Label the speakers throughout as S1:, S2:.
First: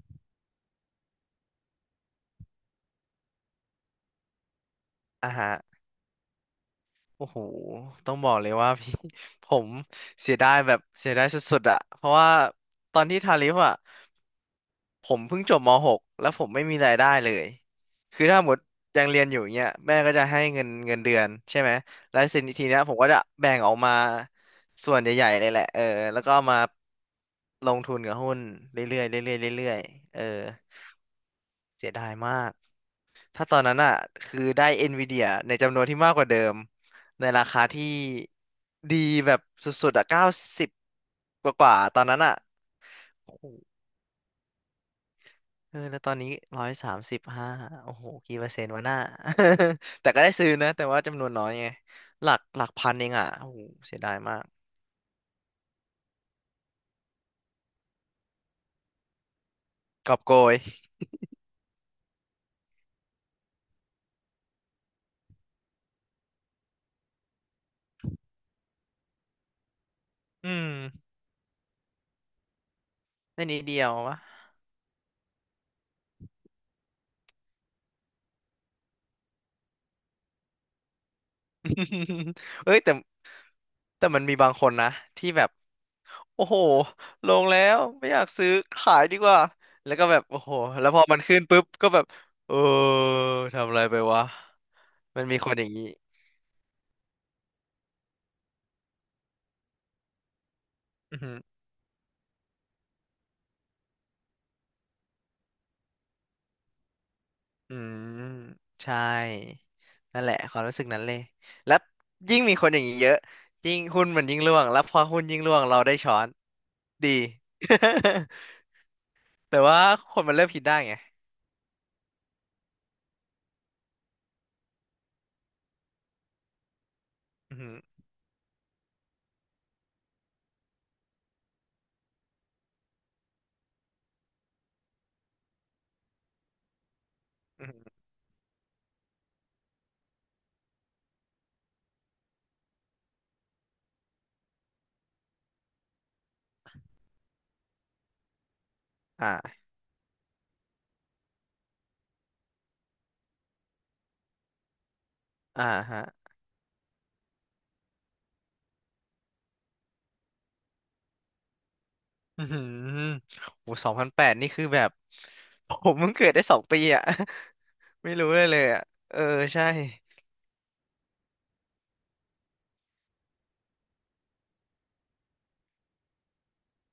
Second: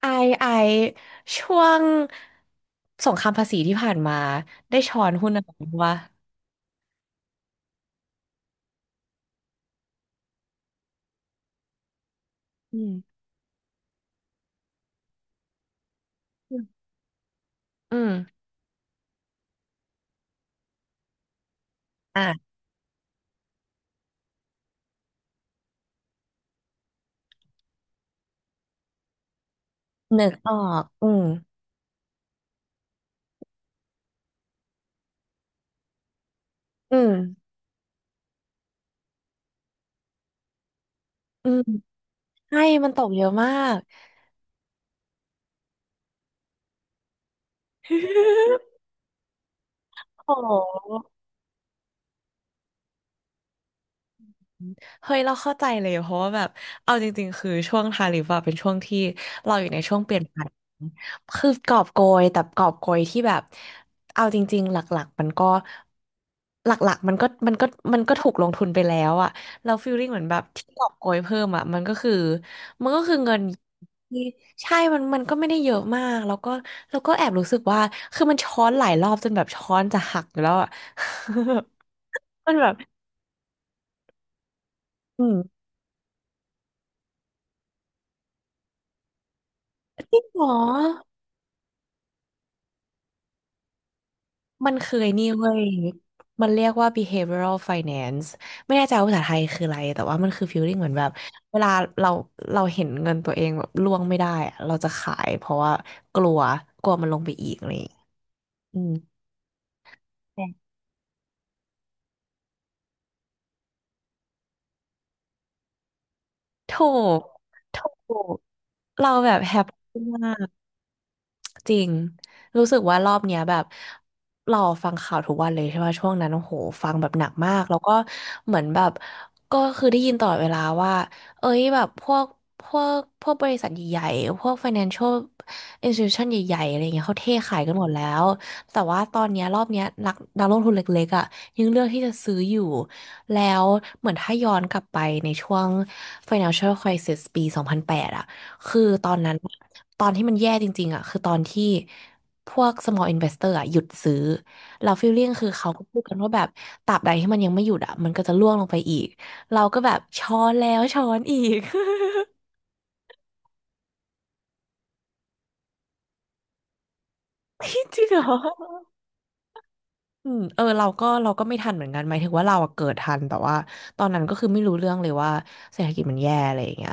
S1: ไอไอช่วงสงครามภาษีที่ผ่านมาได้ช้อนหุ้
S2: อ่ะ
S1: นอะไร
S2: ฮะ
S1: บ้างวะ
S2: โอ้โหต้องบอกเลยว่าพี่ ผมเสียดายแบบเสียดายสุดๆอะเพราะว่า
S1: อืม
S2: ตอนที่ทาริฟอะผมเพิ่งจบม .6 แล้วผมไม่มีรายได้เลย
S1: อืม
S2: คือถ้าหมดยังเรียนอยู่เงี้ยแม่ก็จะให้เงินเงินเดือนใช่ไหมแล้วสิ
S1: อ่ะ
S2: ทีเนี้ยผมก็จะแบ่งออกมาส่วนใหญ่ๆเลยแหละเออแล้วก็เอามาลงทุนกับหุ้นเรื่อยๆเรื่อยๆเรื่อยๆเออ
S1: นึกออกอืม
S2: เสียดายมาก ถ้าตอนนั้นอ่ะคือได้ NVIDIA ในจำนวนที่มากกว่าเดิม
S1: อืม
S2: ในราคาที่ดีแบบสุดๆอ่ะเก้าสิบก
S1: อืม
S2: ว่าๆตอนนั้นอ่ะ
S1: ใช่มันตกเยอะ
S2: โอ้โห
S1: มาก
S2: เออแล้วตอนนี้135โอ้โหกี่เปอร์เซ็นต์วะห น้า แต่ก็ได้
S1: โอ้
S2: ซื้
S1: โ
S2: อนะแต่ว่า
S1: ห
S2: จำนวนน้อยไงหลักหลักพันเองอ่ะโอ้โหเสียดายมาก
S1: เฮ้ยเราเข้าใจเลยเพราะว่าแบบเอาจริงๆคือช่วงทาริฟอะเป็นช่วงที่เราอยู่ในช่วง
S2: ก
S1: เป
S2: อ
S1: ลี่ย
S2: บ
S1: น
S2: โก
S1: ผ่าน
S2: ย
S1: คือกอบโกยแต่กอบโกยที่แบบเอาจริงๆหลักๆมันก็หลักๆมันก็มันก็มันก็ถูกลงทุนไปแล้วอะเราฟีลลิ่งเหมือนแบบ
S2: อื
S1: ที่
S2: ม
S1: กอบโกยเพิ่มอะมันก็คือมันก็คือเงิน
S2: ได้นิดเดียววะ
S1: ที่ใช่มันก็ไม่ได้เยอะมากแล้วก็แอบรู้สึกว่าคือมันช้อนหลายรอบจนแบบช้อนจะหักอยู่แล้วอะ มันแบ
S2: เอ้
S1: บ
S2: ยแต่มันมีบางคนนะ
S1: อื
S2: ที่แบบ
S1: ม
S2: โอ้โหลงแล้วไม่อยากซื้อขายดีกว่า แล้วก็แบบ
S1: ห
S2: โอ้
S1: ร
S2: โหแล้วพอ
S1: อ
S2: มันขึ้นปุ๊บก็แบบเออทำอะไรไปวะ
S1: มันเคย
S2: มั
S1: นี่
S2: นมีค
S1: เว้
S2: นอ
S1: ย
S2: ย่างนี้
S1: มันเรียกว่า behavioral finance ไม่แน่ใจว่าภาษาไทยคืออะไร แต่ว่ามันคือ feeling เหมือนแบบ
S2: อือหือ
S1: เวลาเราเราเห็นเงินตัวเองแบบร่วงไม่ได้อะเราจะขายเพราะว่ากลัวกลัวมันลงไปอีกอะไรอ
S2: อื
S1: ย่างเลย
S2: ม
S1: อืม
S2: ใช่นั่นแหละความรู้สึกนั้นเลย แล้วยิ่งมีคนอย่างนี้เยอะยิ่งหุ้นมันยิ่งร่วง แล้วพอหุ้นยิ่งร่วงเราได้ช้อน
S1: ถู
S2: ดี
S1: กถูก เราแบบแฮ
S2: แต่
S1: ป
S2: ว่า
S1: ปี้
S2: คน
S1: มา
S2: มันเริ่
S1: ก
S2: มคิดได้ไง
S1: จริง รู้สึกว่ารอบเนี้ยแบบเราฟังข่าวทุกวันเลยใช่ไหมช่วงนั้นโอ้โหฟังแบบหนักมา
S2: อือ
S1: ก
S2: หือ
S1: แล้วก็เหมือนแบบก็คือได้ยินตลอดเวลาว่าเอ้ยแบบพวกพวกบริษัทใหญ่ๆพวก financial institution ใหญ่ๆอะไรเงี้ยเขาเทขาย
S2: อือ
S1: กัน
S2: หือ
S1: หมดแล้วแต่ว่าตอนเนี้ยรอบเนี้ยนักลงทุนเล็กๆอ่ะยังเลือกที่จะซื้ออยู่แล้วเหมือนถ้าย้อนกลับไปในช่วง financial crisis ปีสองพันแปดอ่ะคือตอนนั้น
S2: อ่า
S1: ตอนที่มันแย่จริงๆอ่ะคือตอนที่พวก small investor อ่ะหยุดซื้อเราฟ e ลล i ่งคือ
S2: อ่า
S1: เขาก็พู
S2: ฮะ
S1: ดกันว่าแบบตราบใดที่มันยังไม่หยุดอ่ะมันก็จะร่วงลงไปอีกเราก็แบบช้อนแล้วช้อนอีก
S2: อือหือโอ้2008นี่คือแบบ ผมเพิ่งเกิดได้2 ปีอ่ะ
S1: พี่จริ ง
S2: ไม่
S1: เหร
S2: รู้
S1: อ
S2: เลยเลยอ่ะเออใช่
S1: อืมเออเราก็ไม่ทันเหมือนกันหมายถึงว่าเราอะเกิดทันแต่ว่าตอนนั้นก็คือไม่รู้เรื่องเลยว่าเศรษฐกิจมันแย่อะไรอย่างเงี้ย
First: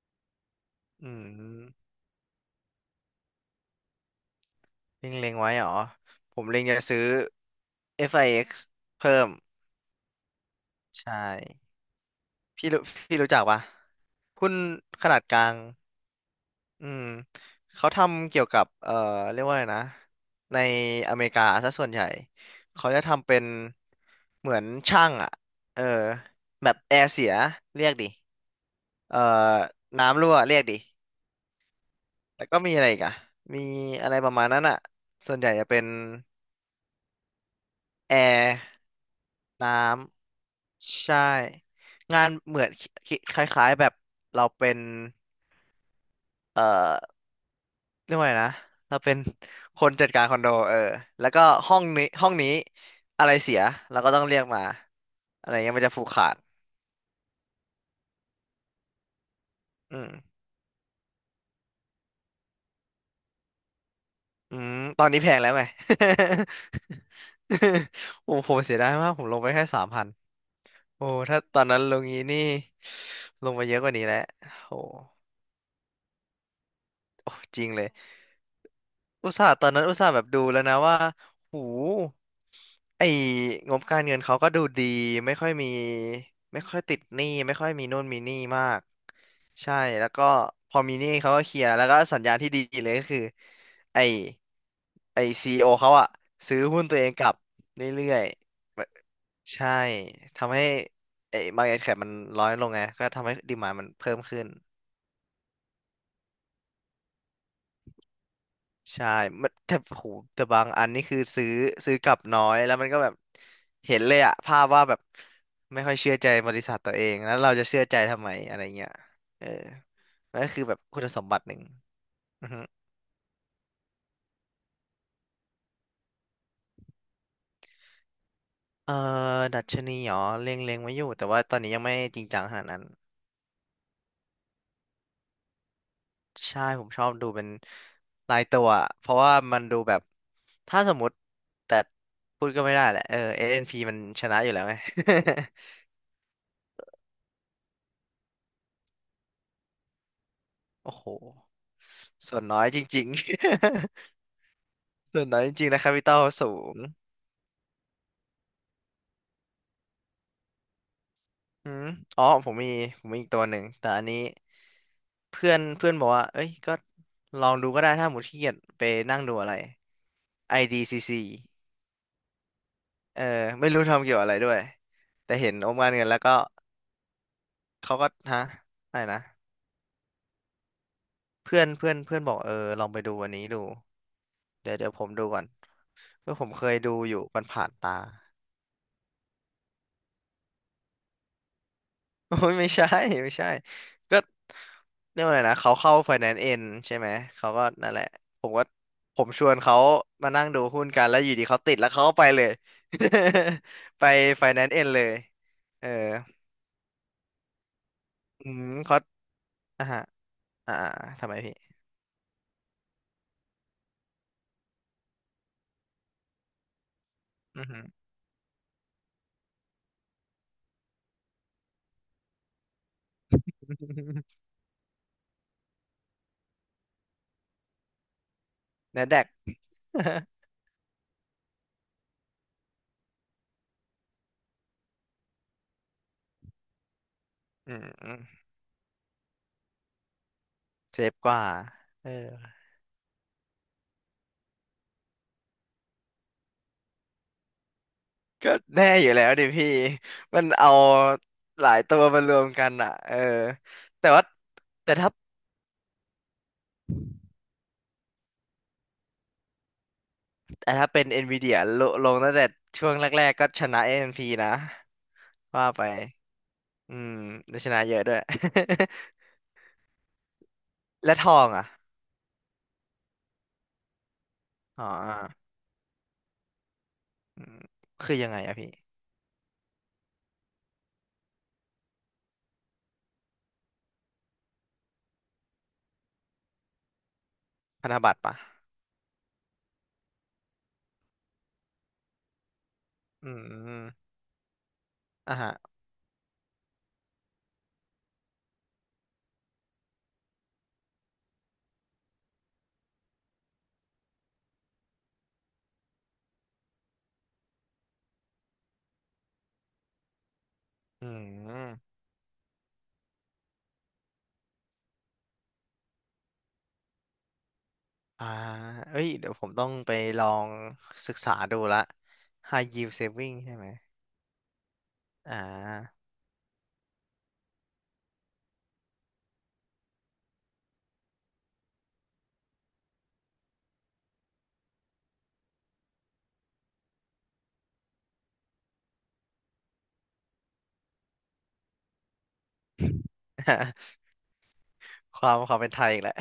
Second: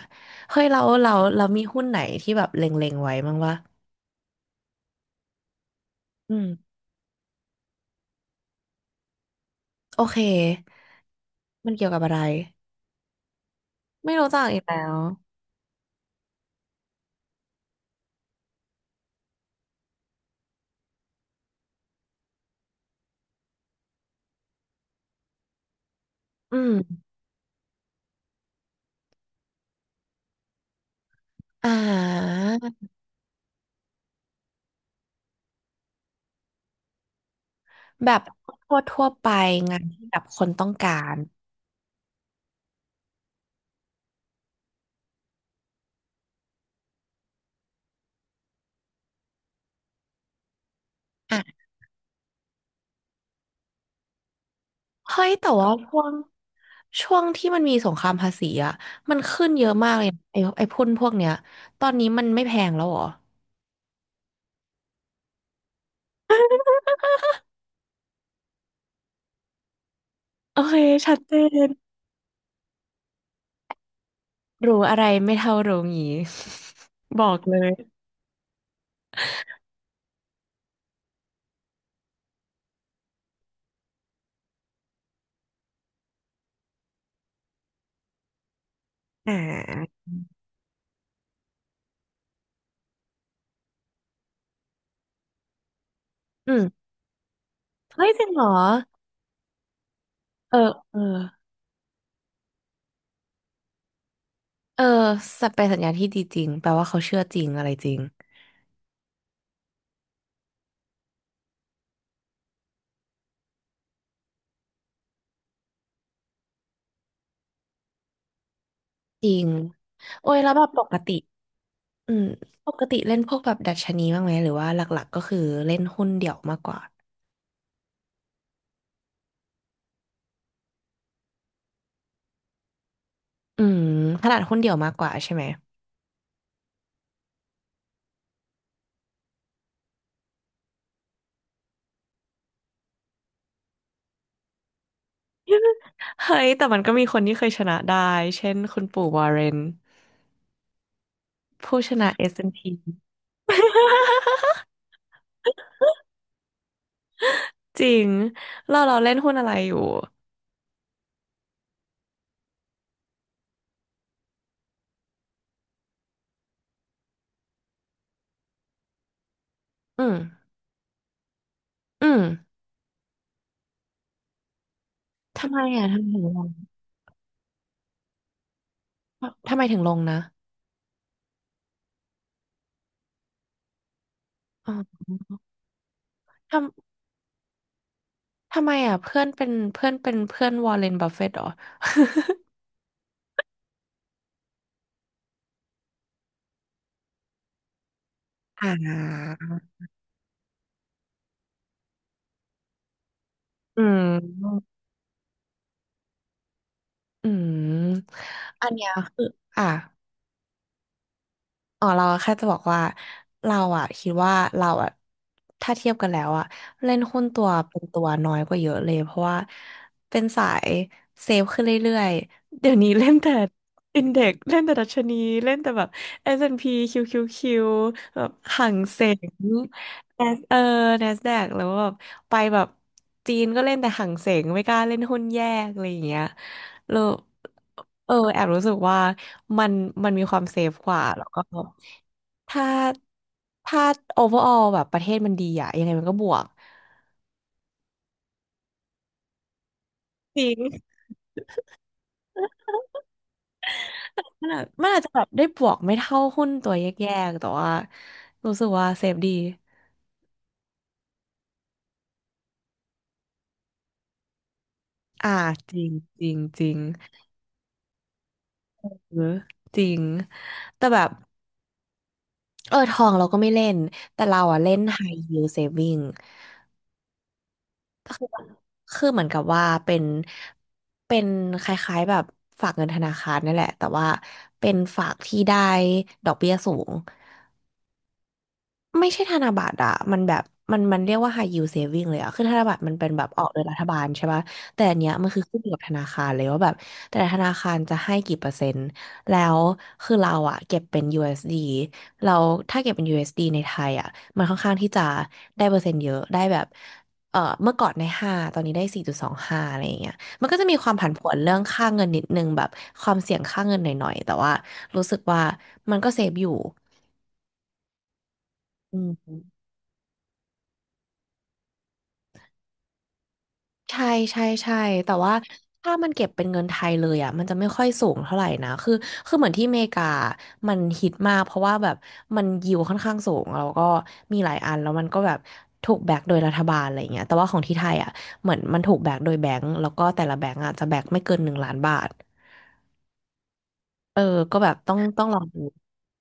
S1: เฮ้ยเราเรา
S2: อื
S1: เรามีหุ้น
S2: ม
S1: ไหนที่แบบเล็งๆไว้บ้างวะ
S2: เล็งเล็งไว้เหรอ
S1: อื
S2: ผ
S1: ม
S2: มเล็งจะซื้อ FIX เอ็กซ์เพิ่ม
S1: โอเค
S2: ใช่
S1: มันเกี่ยวกับอะไร
S2: พี่รู้พี่รู้จักปะ
S1: ไม่รู้จัก
S2: หุ้น
S1: อีกแล้ว
S2: ขนาดกลาง อืมเขาทำเกี่ยวกับ เรียกว่าอะไรนะ ในอเมริกาซะส่วนใหญ่ เขาจะทำเป็นเหมือนช่างอ่ะเออ
S1: อื
S2: แบบแอ
S1: ม
S2: ร์เสียเรียกดิ เอ่อน้ำรั่วเรียกดิ
S1: อ่า
S2: แล้วก็มีอะไรอีกอะมีอะไรประมาณนั้นอะส่วนใหญ่จะเป็น
S1: แบ
S2: แอ
S1: บ
S2: ร์
S1: ทั่วทั่วไป
S2: น้
S1: งานที่แบบคนต้องกา
S2: ำ
S1: ร
S2: ใช่งานเหมือนคิคล้ายๆแบบเราเป็นเอ่อเรียกว่าไงนะเราเป็นคนจัดการคอนโดเออแล้วก็
S1: อ่ะ
S2: ห้องนี้ห้องนี้อะไรเสียเราก็ต้องเรียกมา
S1: เฮ้ย
S2: อะ
S1: แต่
S2: ไร
S1: ว่า
S2: เงี้ยมันจะ
S1: ช่
S2: ผู
S1: ว
S2: ก
S1: ง
S2: ขาด
S1: ที่มันมีสงครามภาษีอ่ะมันขึ้นเยอะมาก
S2: อื
S1: เลย
S2: ม
S1: นะไอ้พุ่นพวกเนี้ยตอนนี้มันไม่แพงแล้วเหรอ
S2: อืมตอนนี้แพงแล้วไหม โอ้โหผมเสียดายมากผมลงไปแค่3,000
S1: โอเค
S2: โอ้
S1: ชัดเจ
S2: ถ้าตอนนั้น
S1: น
S2: ลงงี้นี่ลงไปเยอะกว่านี้แหละ
S1: รู้
S2: โอ้
S1: อะไรไม่เท่ารู้งี้ บอ
S2: โอ้
S1: กเล
S2: จริงเล
S1: ย
S2: ย อุตส่าห์ตอนนั้นอุตส่าห์แบบดูแล้วนะว่าหูไอ้งบการเงินเขาก็ดูดี ไม่ค่อยมี ไม่ค่อยติดหนี้ไม่ค่อยมีนู่นมีนี่มาก ใช่ แล้วก็พอมีหนี้เขาก็เคลียร์แล้วก็สัญญาณที่ดีเลยก็คือ ไอ้ไอ้ซีอีโอเขาอะ
S1: อื
S2: ซื้อหุ้น
S1: ม
S2: ตัวเองกลับ
S1: เฮ้ย
S2: เรื่อ
S1: จ
S2: ย
S1: ริงเหรอ
S2: ๆ ใช่
S1: เอ
S2: ทำ
S1: อ
S2: ให้
S1: เออ
S2: ไอ้บาง์อกแคปมันน้อยลงไงก็ทำให้ดีมานมันเพิ่มขึ้น
S1: เออสัเป็นสัญญาณที่ดีจริงแปลว่าเขาเชื่อจริงอะไรจริง
S2: ใช่มันแต่โหแต่บางอันนี่คือซื้อกลับน้อยแล้วมันก็แบบเห็นเลยอะภาพว่าแบบไม่ค่อยเชื่อใจบริษัทตัวเองแล้วเราจะเชื่อใจทำไมอะไรเงี้ย
S1: จริ
S2: เอ
S1: ง
S2: อ
S1: โอ้
S2: มั
S1: ย
S2: นก็
S1: แล้วแบ
S2: คือ
S1: บ
S2: แบ
S1: ป
S2: บ
S1: ก
S2: คุณ
S1: ติ
S2: สมบัติหนึ่ง
S1: อืม
S2: อือฮึ
S1: ปกติเล่นพวกแบบดัชนีบ้างไหมหรือว่าหลักๆก็คือเล่นหุ้นเดี่ยวมากกว่า
S2: เออดัชนีเหรอเล็งๆไว้อยู่แต่ว่าตอนนี้ยังไม่จริงจังขนาดนั้น
S1: อืมถนัดหุ้นเดี่ยวมากกว่าใช่ไหม
S2: ใช่ผมชอบดูเป็นรายตัวอะเพราะว่ามันดูแบบถ้าสมมติแต่พูดก็ไม่ได้แหละเออ SNP มันชนะอยู่แล้วไง
S1: เฮ้ยแต่มันก็มีคนที่เคยชนะได้เช่นคุณปู่วอร์เรน
S2: โอ้โห
S1: ผู้ชนะ
S2: ส่วนน้อย
S1: S&P
S2: จริงๆ ส่วนน้อยจริงๆนะแคปิตอลสูง
S1: จริงเราเล่นหุ้นอะไรอยู่
S2: อืมอ๋อผมมีอีกตัวหนึ่งแต่อันนี้เพื่อนเพื่อนบอกว่าเอ้ยก็ลองดูก็ได้ถ้าหมดขี้เกียจไปนั่งดูอะไร
S1: อืม
S2: IDCC
S1: อืม
S2: เออไม่รู้ทำเกี่ยวอะไรด้วยแต่
S1: ทำ
S2: เห็น
S1: ไม
S2: อม
S1: อ่ะ
S2: การ
S1: ทำ
S2: เงิ
S1: ไม
S2: นแล้
S1: ถึ
S2: ว
S1: ง
S2: ก็
S1: ลง
S2: เขาก็ฮะอะไรนะ
S1: ทำไมถึงลงนะ
S2: เพื่อนเพื่อนเพื่อนบอกเออลองไปดูอันนี้ดู
S1: อ๋
S2: เดี๋ย
S1: อ
S2: วเดี๋ยวผมดูก่อนเพื่อผมเค
S1: ท
S2: ยดูอยู่มันผ่านตา
S1: ทำไมอ่ะเพื่อนวอร์เรนบัฟเฟตต์หรอ
S2: โอ้ยไม่ใช่ไม่ใช่ก็เรียกว่าอะไรนะเขาเข้า f i แ a นซ์เอ็นใช่ไหมเขาก็นั่นแหละผมก็ผมชวนเขามานั่งดูหุ้นกันแล้วอยู่ดีเขาติดแล้วเขาก็ไปเลย
S1: อื
S2: ไป f i แ a
S1: ม
S2: นซ์เอ็นเลยเออ
S1: อืม
S2: อืม
S1: อันเนี้ย
S2: เขา
S1: คืออ่ะ
S2: อ่ะฮะอ่าทำไมพี่
S1: อ๋อเราแค่จะบอกว่าเราอะคิดว่าถ้าเทียบกันแล้วอะเล่นหุ้นตัว
S2: อือ
S1: เป็
S2: หื
S1: น
S2: อ
S1: ตัวน้อยกว่าเยอะเลยเพราะว่าเป็นสายเซฟขึ้นเรื่อยๆเดี๋ยวนี้เล่นแต่อินเด็กเล่นแต่ดัชนีเล่นแต่แบบ S&P QQQ แอนด์พีคิวคิวคิวแบบห่าง
S2: แน
S1: เส
S2: ดแดก
S1: ง Nas- เออ NASDAQ แล้วแบบไปแบบจีนก็เล่นแต่ห่างเสงไม่กล้าเล่นหุ้นแยกอะไรอย่างเงี้ย เรา
S2: อื
S1: เออแอ
S2: ม
S1: บรู้สึกว่ามันมันมีความเซฟก
S2: เซ
S1: ว่า
S2: ฟ
S1: แล้ว
S2: ก
S1: ก็
S2: ว่าเออ
S1: ถ้าถ้า overall แบบประเทศมันดีอะยังไงมันก็บวก
S2: ก็แน่อยู่แล้วดิพี่
S1: จ
S2: มั
S1: ริ
S2: น
S1: ง
S2: เอาหลายตัวมารวมกันอ่ะเออแต่ว่า
S1: มัน
S2: แต่
S1: อาจ
S2: ถ้า
S1: จะแบบได้บวกไม่เท่าหุ้นตัวแยกๆแต่ว่ารู้สึกว่าเซฟดี
S2: แต่ถ้าเป็น NVIDIA ลงตั้งแต่ช่วงแรกๆก็ชนะ AMD นพีนะ
S1: อ่า
S2: ว่า
S1: จ
S2: ไป
S1: ริงจริงจริง
S2: อืมได้ชนะเยอะด้วย
S1: เออจริงแต่แบ บ
S2: และทองอ่ะ
S1: เออทองเราก็ไม่เล่นแต่เราอะเล่น
S2: อ๋อ
S1: high yield saving
S2: อืมคือยังไงอะพี่
S1: คือเหมือนกับว่าเป็นเป็นคล้ายๆแบบฝากเงินธนาคารนั่นแหละแต่ว่าเป็นฝากที่ได้ดอกเบี้ยสูง
S2: พันธบัตรปะ
S1: ไม่ใช่ธนบัตรอะมันแบบ มันเรียกว่า high yield saving เลยอะคือธนบัตรมันเป็นแบบ
S2: อื
S1: ออกโดยรัฐบาล
S2: ม
S1: ใช่ป่ะแต่อันเนี้ยมัน
S2: อ่ะ
S1: คือ
S2: ฮะ
S1: ขึ้นอยู่กับธนาคารเลยว่าแบบแต่ละธนาคารจะให้กี่เปอร์เซ็นต์แล้วคือเราอะเก็บเป็นยูเอสดีเราถ้าเก็บเป็นยูเอสดีในไทยอะมันค่อนข้างที่จะได้เปอร์เซ็นต์เยอะได้แบบเออเมื่อก่อนในห้าตอนนี้ได้4.25อะไรอย่างเงี้ยมันก็จะมีความ
S2: อื
S1: ผันผวนเรื่อง
S2: ม
S1: ค่าเงินนิดนึงแบบความเสี่ยงค่าเงินหน่อยๆแต่ว่ารู้สึกว่ามันก็เซฟอยู่
S2: อ่าเอ้
S1: อื
S2: ยเดี๋ยวผม
S1: ม
S2: ต้องไปลองศึกษาดูละ High Yield Saving ใช่ไหม
S1: ใช่ใช่ใช่แต่ว่า
S2: อ่า
S1: ถ้ามันเก็บเป็นเงินไทยเลยอ่ะมันจะไม่ค่อยสูงเท่าไหร่นะคือคือเหมือนที่อเมริกามันฮิตมากเพราะว่าแบบมันยิวค่อนข้างสูงแล้วก็มีหลายอันแล้วมันก็แบบถูกแบกโดยรัฐบาลอะไรเงี้ยแต่ว่าของที่ไทยอ่ะเหมือนมันถูกแบกโดยแบงก์แล้วก็แต่ละแบงก์อ่ะจะแบกไม่เกิน1,000,000บาท เออก็แบบต้อง
S2: ค
S1: ต้อง
S2: วา
S1: ล
S2: ม
S1: อง
S2: ควา
S1: ดู
S2: มเป็นไทยอีกแล้ว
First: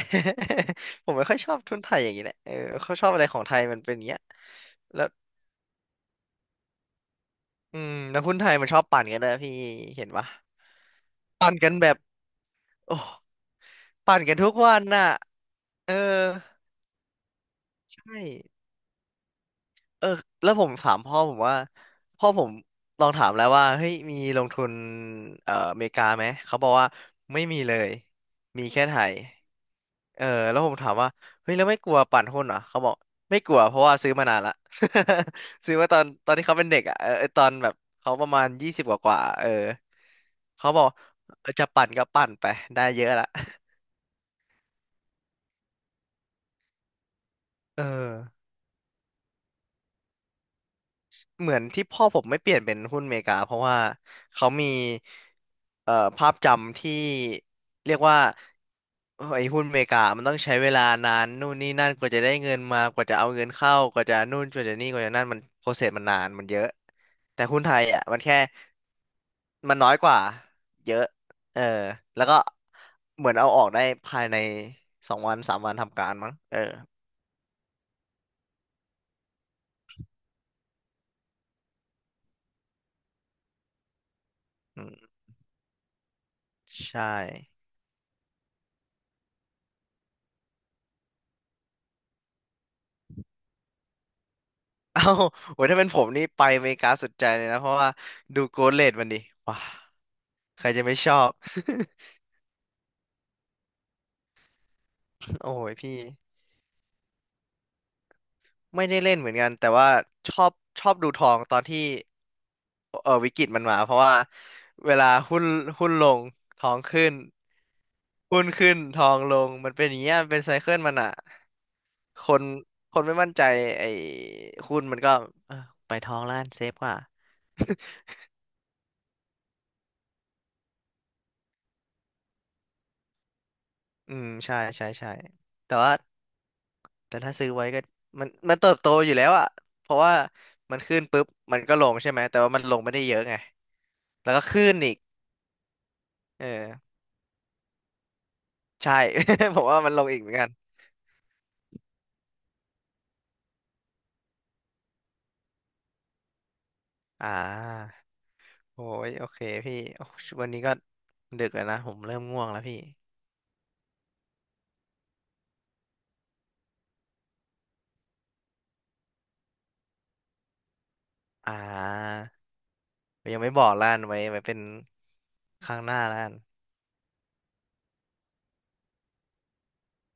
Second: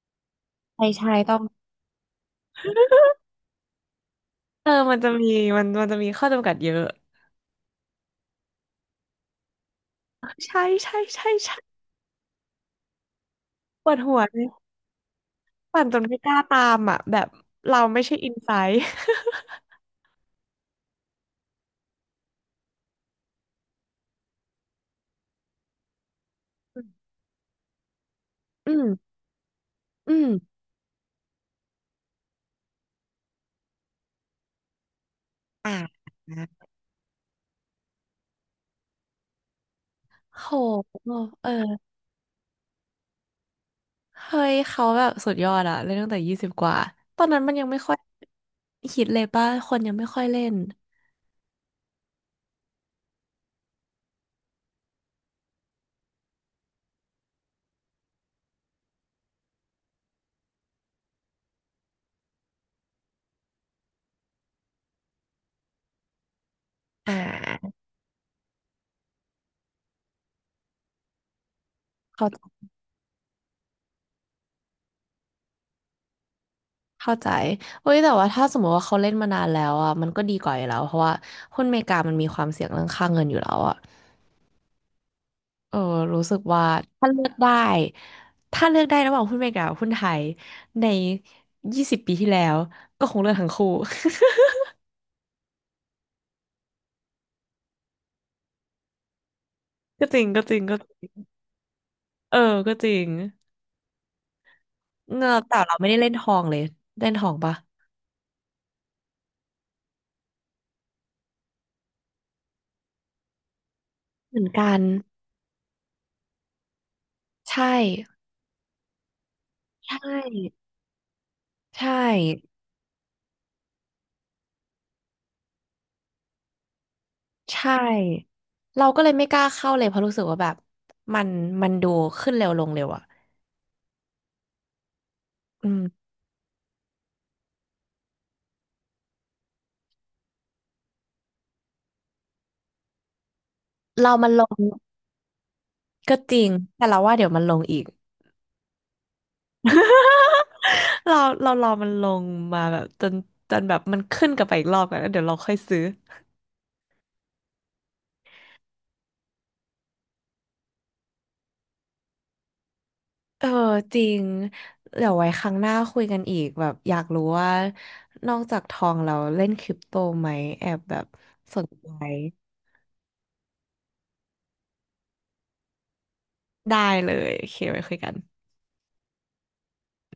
S1: ใช่
S2: ผ
S1: ใช่
S2: มไม่
S1: ต้
S2: ค่
S1: อ
S2: อย
S1: ง
S2: ชอบทุนไทยอย่างนี้แหละเออเขาชอบอะไรของไทยมันเป็นอย่างเงี้ย
S1: เออมัน
S2: แล้ว
S1: จะมีมันจะมีข้อจำกัดเยอะ
S2: อืมแล้วหุ้นไทยมันชอบปั่นกันนะพี่เห็นปะ
S1: ใช่ใช่ใช่
S2: ปั่
S1: ใช่
S2: นกันแบบโอ้
S1: ปวดหั
S2: ปั่
S1: ว
S2: นกั
S1: เล
S2: น
S1: ย
S2: ทุกวันน่ะ
S1: ปั่น
S2: เออ
S1: จนไม่กล้าตามอ่ะแบบเรา
S2: ใช
S1: ไม่ใช่
S2: ่
S1: อินไซต์
S2: เออแล้วผมถามพ่อผมว่าพ่อผมลองถามแล้วว่าเฮ้ยมีลงทุนอเมริกาไหมเขาบอก
S1: อื
S2: ว่าไม่มีเลยมีแค่ไท
S1: ม
S2: ย
S1: อื
S2: เออ
S1: ม
S2: แล้วผมถามว่าเฮ้ยแล้วไม่กลัวปั่นหุ้นเหรอเขาบอกไม่กลัวเพราะว่าซื้อมานานละ ซื้อมาตอนที่เขาเป็นเด็กอ่ะเออเออตอนแบบเขาประมาณ20กว่ากว่าเออ
S1: โห
S2: เขาบอก
S1: เออ
S2: จะปั่นก็ปั่นไปได้เยอะละ
S1: เฮ้ยเขาแบบสุดยอดอะเล่นตั้งแต่ยี่สิบกว่าตอนนั้นมันยังไม่
S2: เออ
S1: ค่อยฮิตเลยป่ะคนยังไม่ค่อยเล่น
S2: เหมือนที่พ่อผมไม่เปลี่ยนเป็นหุ้นอเมริกาเพราะว่าเขามีภาพจำที่เรียกว่าไอ้หุ้นอเมริกามันต้องใช้เวลานานนู่นนี่นั่นกว่าจะได้เงินมากว่าจะเอาเงินเข้ากว่าจะนู่นกว่าจะนี่กว่าจะนั่นมันโปรเซสมันนานมันเยอะ
S1: อ่
S2: แต่หุ้น
S1: า
S2: ไทยอ่ะมันแค่มันน้อยกว่าเยอะเออแล้วก็
S1: เข้า
S2: เหมือนเอาออกได้ภายใน2 วัน 3 วันทำการมั้งเออ
S1: เข้าใจเฮ้ยแต่ว่าถ้าสมมติว่าเขาเล่นมานานแล้วอ่ะมันก็ดีกว่าอยู่แล้วเพราะว่าหุ้นอเมริกามันมีความเสี่ยงเรื่องค่าเงินอยู่แล้วอ่ะ
S2: อืม
S1: เออรู้สึกว่า
S2: ใช่
S1: ถ้าเลือกได้ถ้าเลือกได้ระหว่างหุ้นอเมริกากับหุ้นไทยใน20 ปีที่แล้วก็คงเลือกทั้งคู่
S2: เอ้าโหถ้าเป็นผมนี่ไปอเมริกาสุดใจเลยนะเพราะว่าดูโกลเลดมันดิว้า
S1: ก็จริงก็จริง
S2: ใคร
S1: ก็
S2: จะ
S1: จ
S2: ไม่
S1: ริ
S2: ช
S1: ง
S2: อบ
S1: เออก็จริง เงอก
S2: โอ้
S1: แต่
S2: ย
S1: เราไม่
S2: พี่
S1: ได้เล่นทองเลยเล่นทองปะ
S2: ไม่ได้เล่นเหมือนกันแต่ว่าชอบชอบดูทองตอนที่เออวิกฤตมันมาเพราะว่า
S1: เหมือนกัน
S2: เวลาหุ้นหุ้นลงทองขึ้น
S1: ใช่
S2: หุ้นขึ้นทองลงมันเป็นอ
S1: ใช่
S2: ย่างเงี้ยมันเป็นไซเคิลมันอ่ะ
S1: ใช่
S2: คนคนไม่มั่นใจไอ้หุ้นมันก็เออไปทองแล้วกันเซฟกว่า
S1: ใช่เราก็เลยไม่กล้าเข้าเลยเพราะรู้สึกว่าแบบมันมันดูขึ้นเร็วลงเร็วอ่ะ
S2: อืมใช่ใช่ใช่
S1: อื
S2: แต่
S1: ม
S2: ว่า แต่ถ้าซื้อไว้ก็มันเติบโตอยู่แล้วอะเพราะว่ามันขึ้นปุ๊บมันก็ลงใช่ไหมแต่ว่ามันลงไม่ได้เยอะไง
S1: เรามั
S2: แล้
S1: น
S2: ว
S1: ล
S2: ก็
S1: ง
S2: ขึ้นอีก
S1: ก็จริ
S2: เออ
S1: งแต่เราว่าเดี๋ยวมันลงอีก
S2: ใช่ ผมว่ามันลงอีกเหมือนกัน
S1: เราเรารอมันลงมาแบบจนแบบมันขึ้นกลับไปอีกรอบกันแล้วเดี๋ยวเราค่อยซื้อ
S2: อ่าโอ้ยโอเคพี่โอ้ยวันนี้ก็ดึกแล้วนะผมเริ่มง่วงแล้วพี่
S1: เออจริงเดี๋ยวไว้ครั้งหน้าคุยกันอีกแบบอยากรู้ว่านอกจากทองเราเล่นคริปโตไหมแอบแบบ
S2: อ่า
S1: สนใจ
S2: ยังไม่บอกล้านไว้ไว้เป็นครั้งหน้าล้าน
S1: ได้เลยโอเคไว้คุยกัน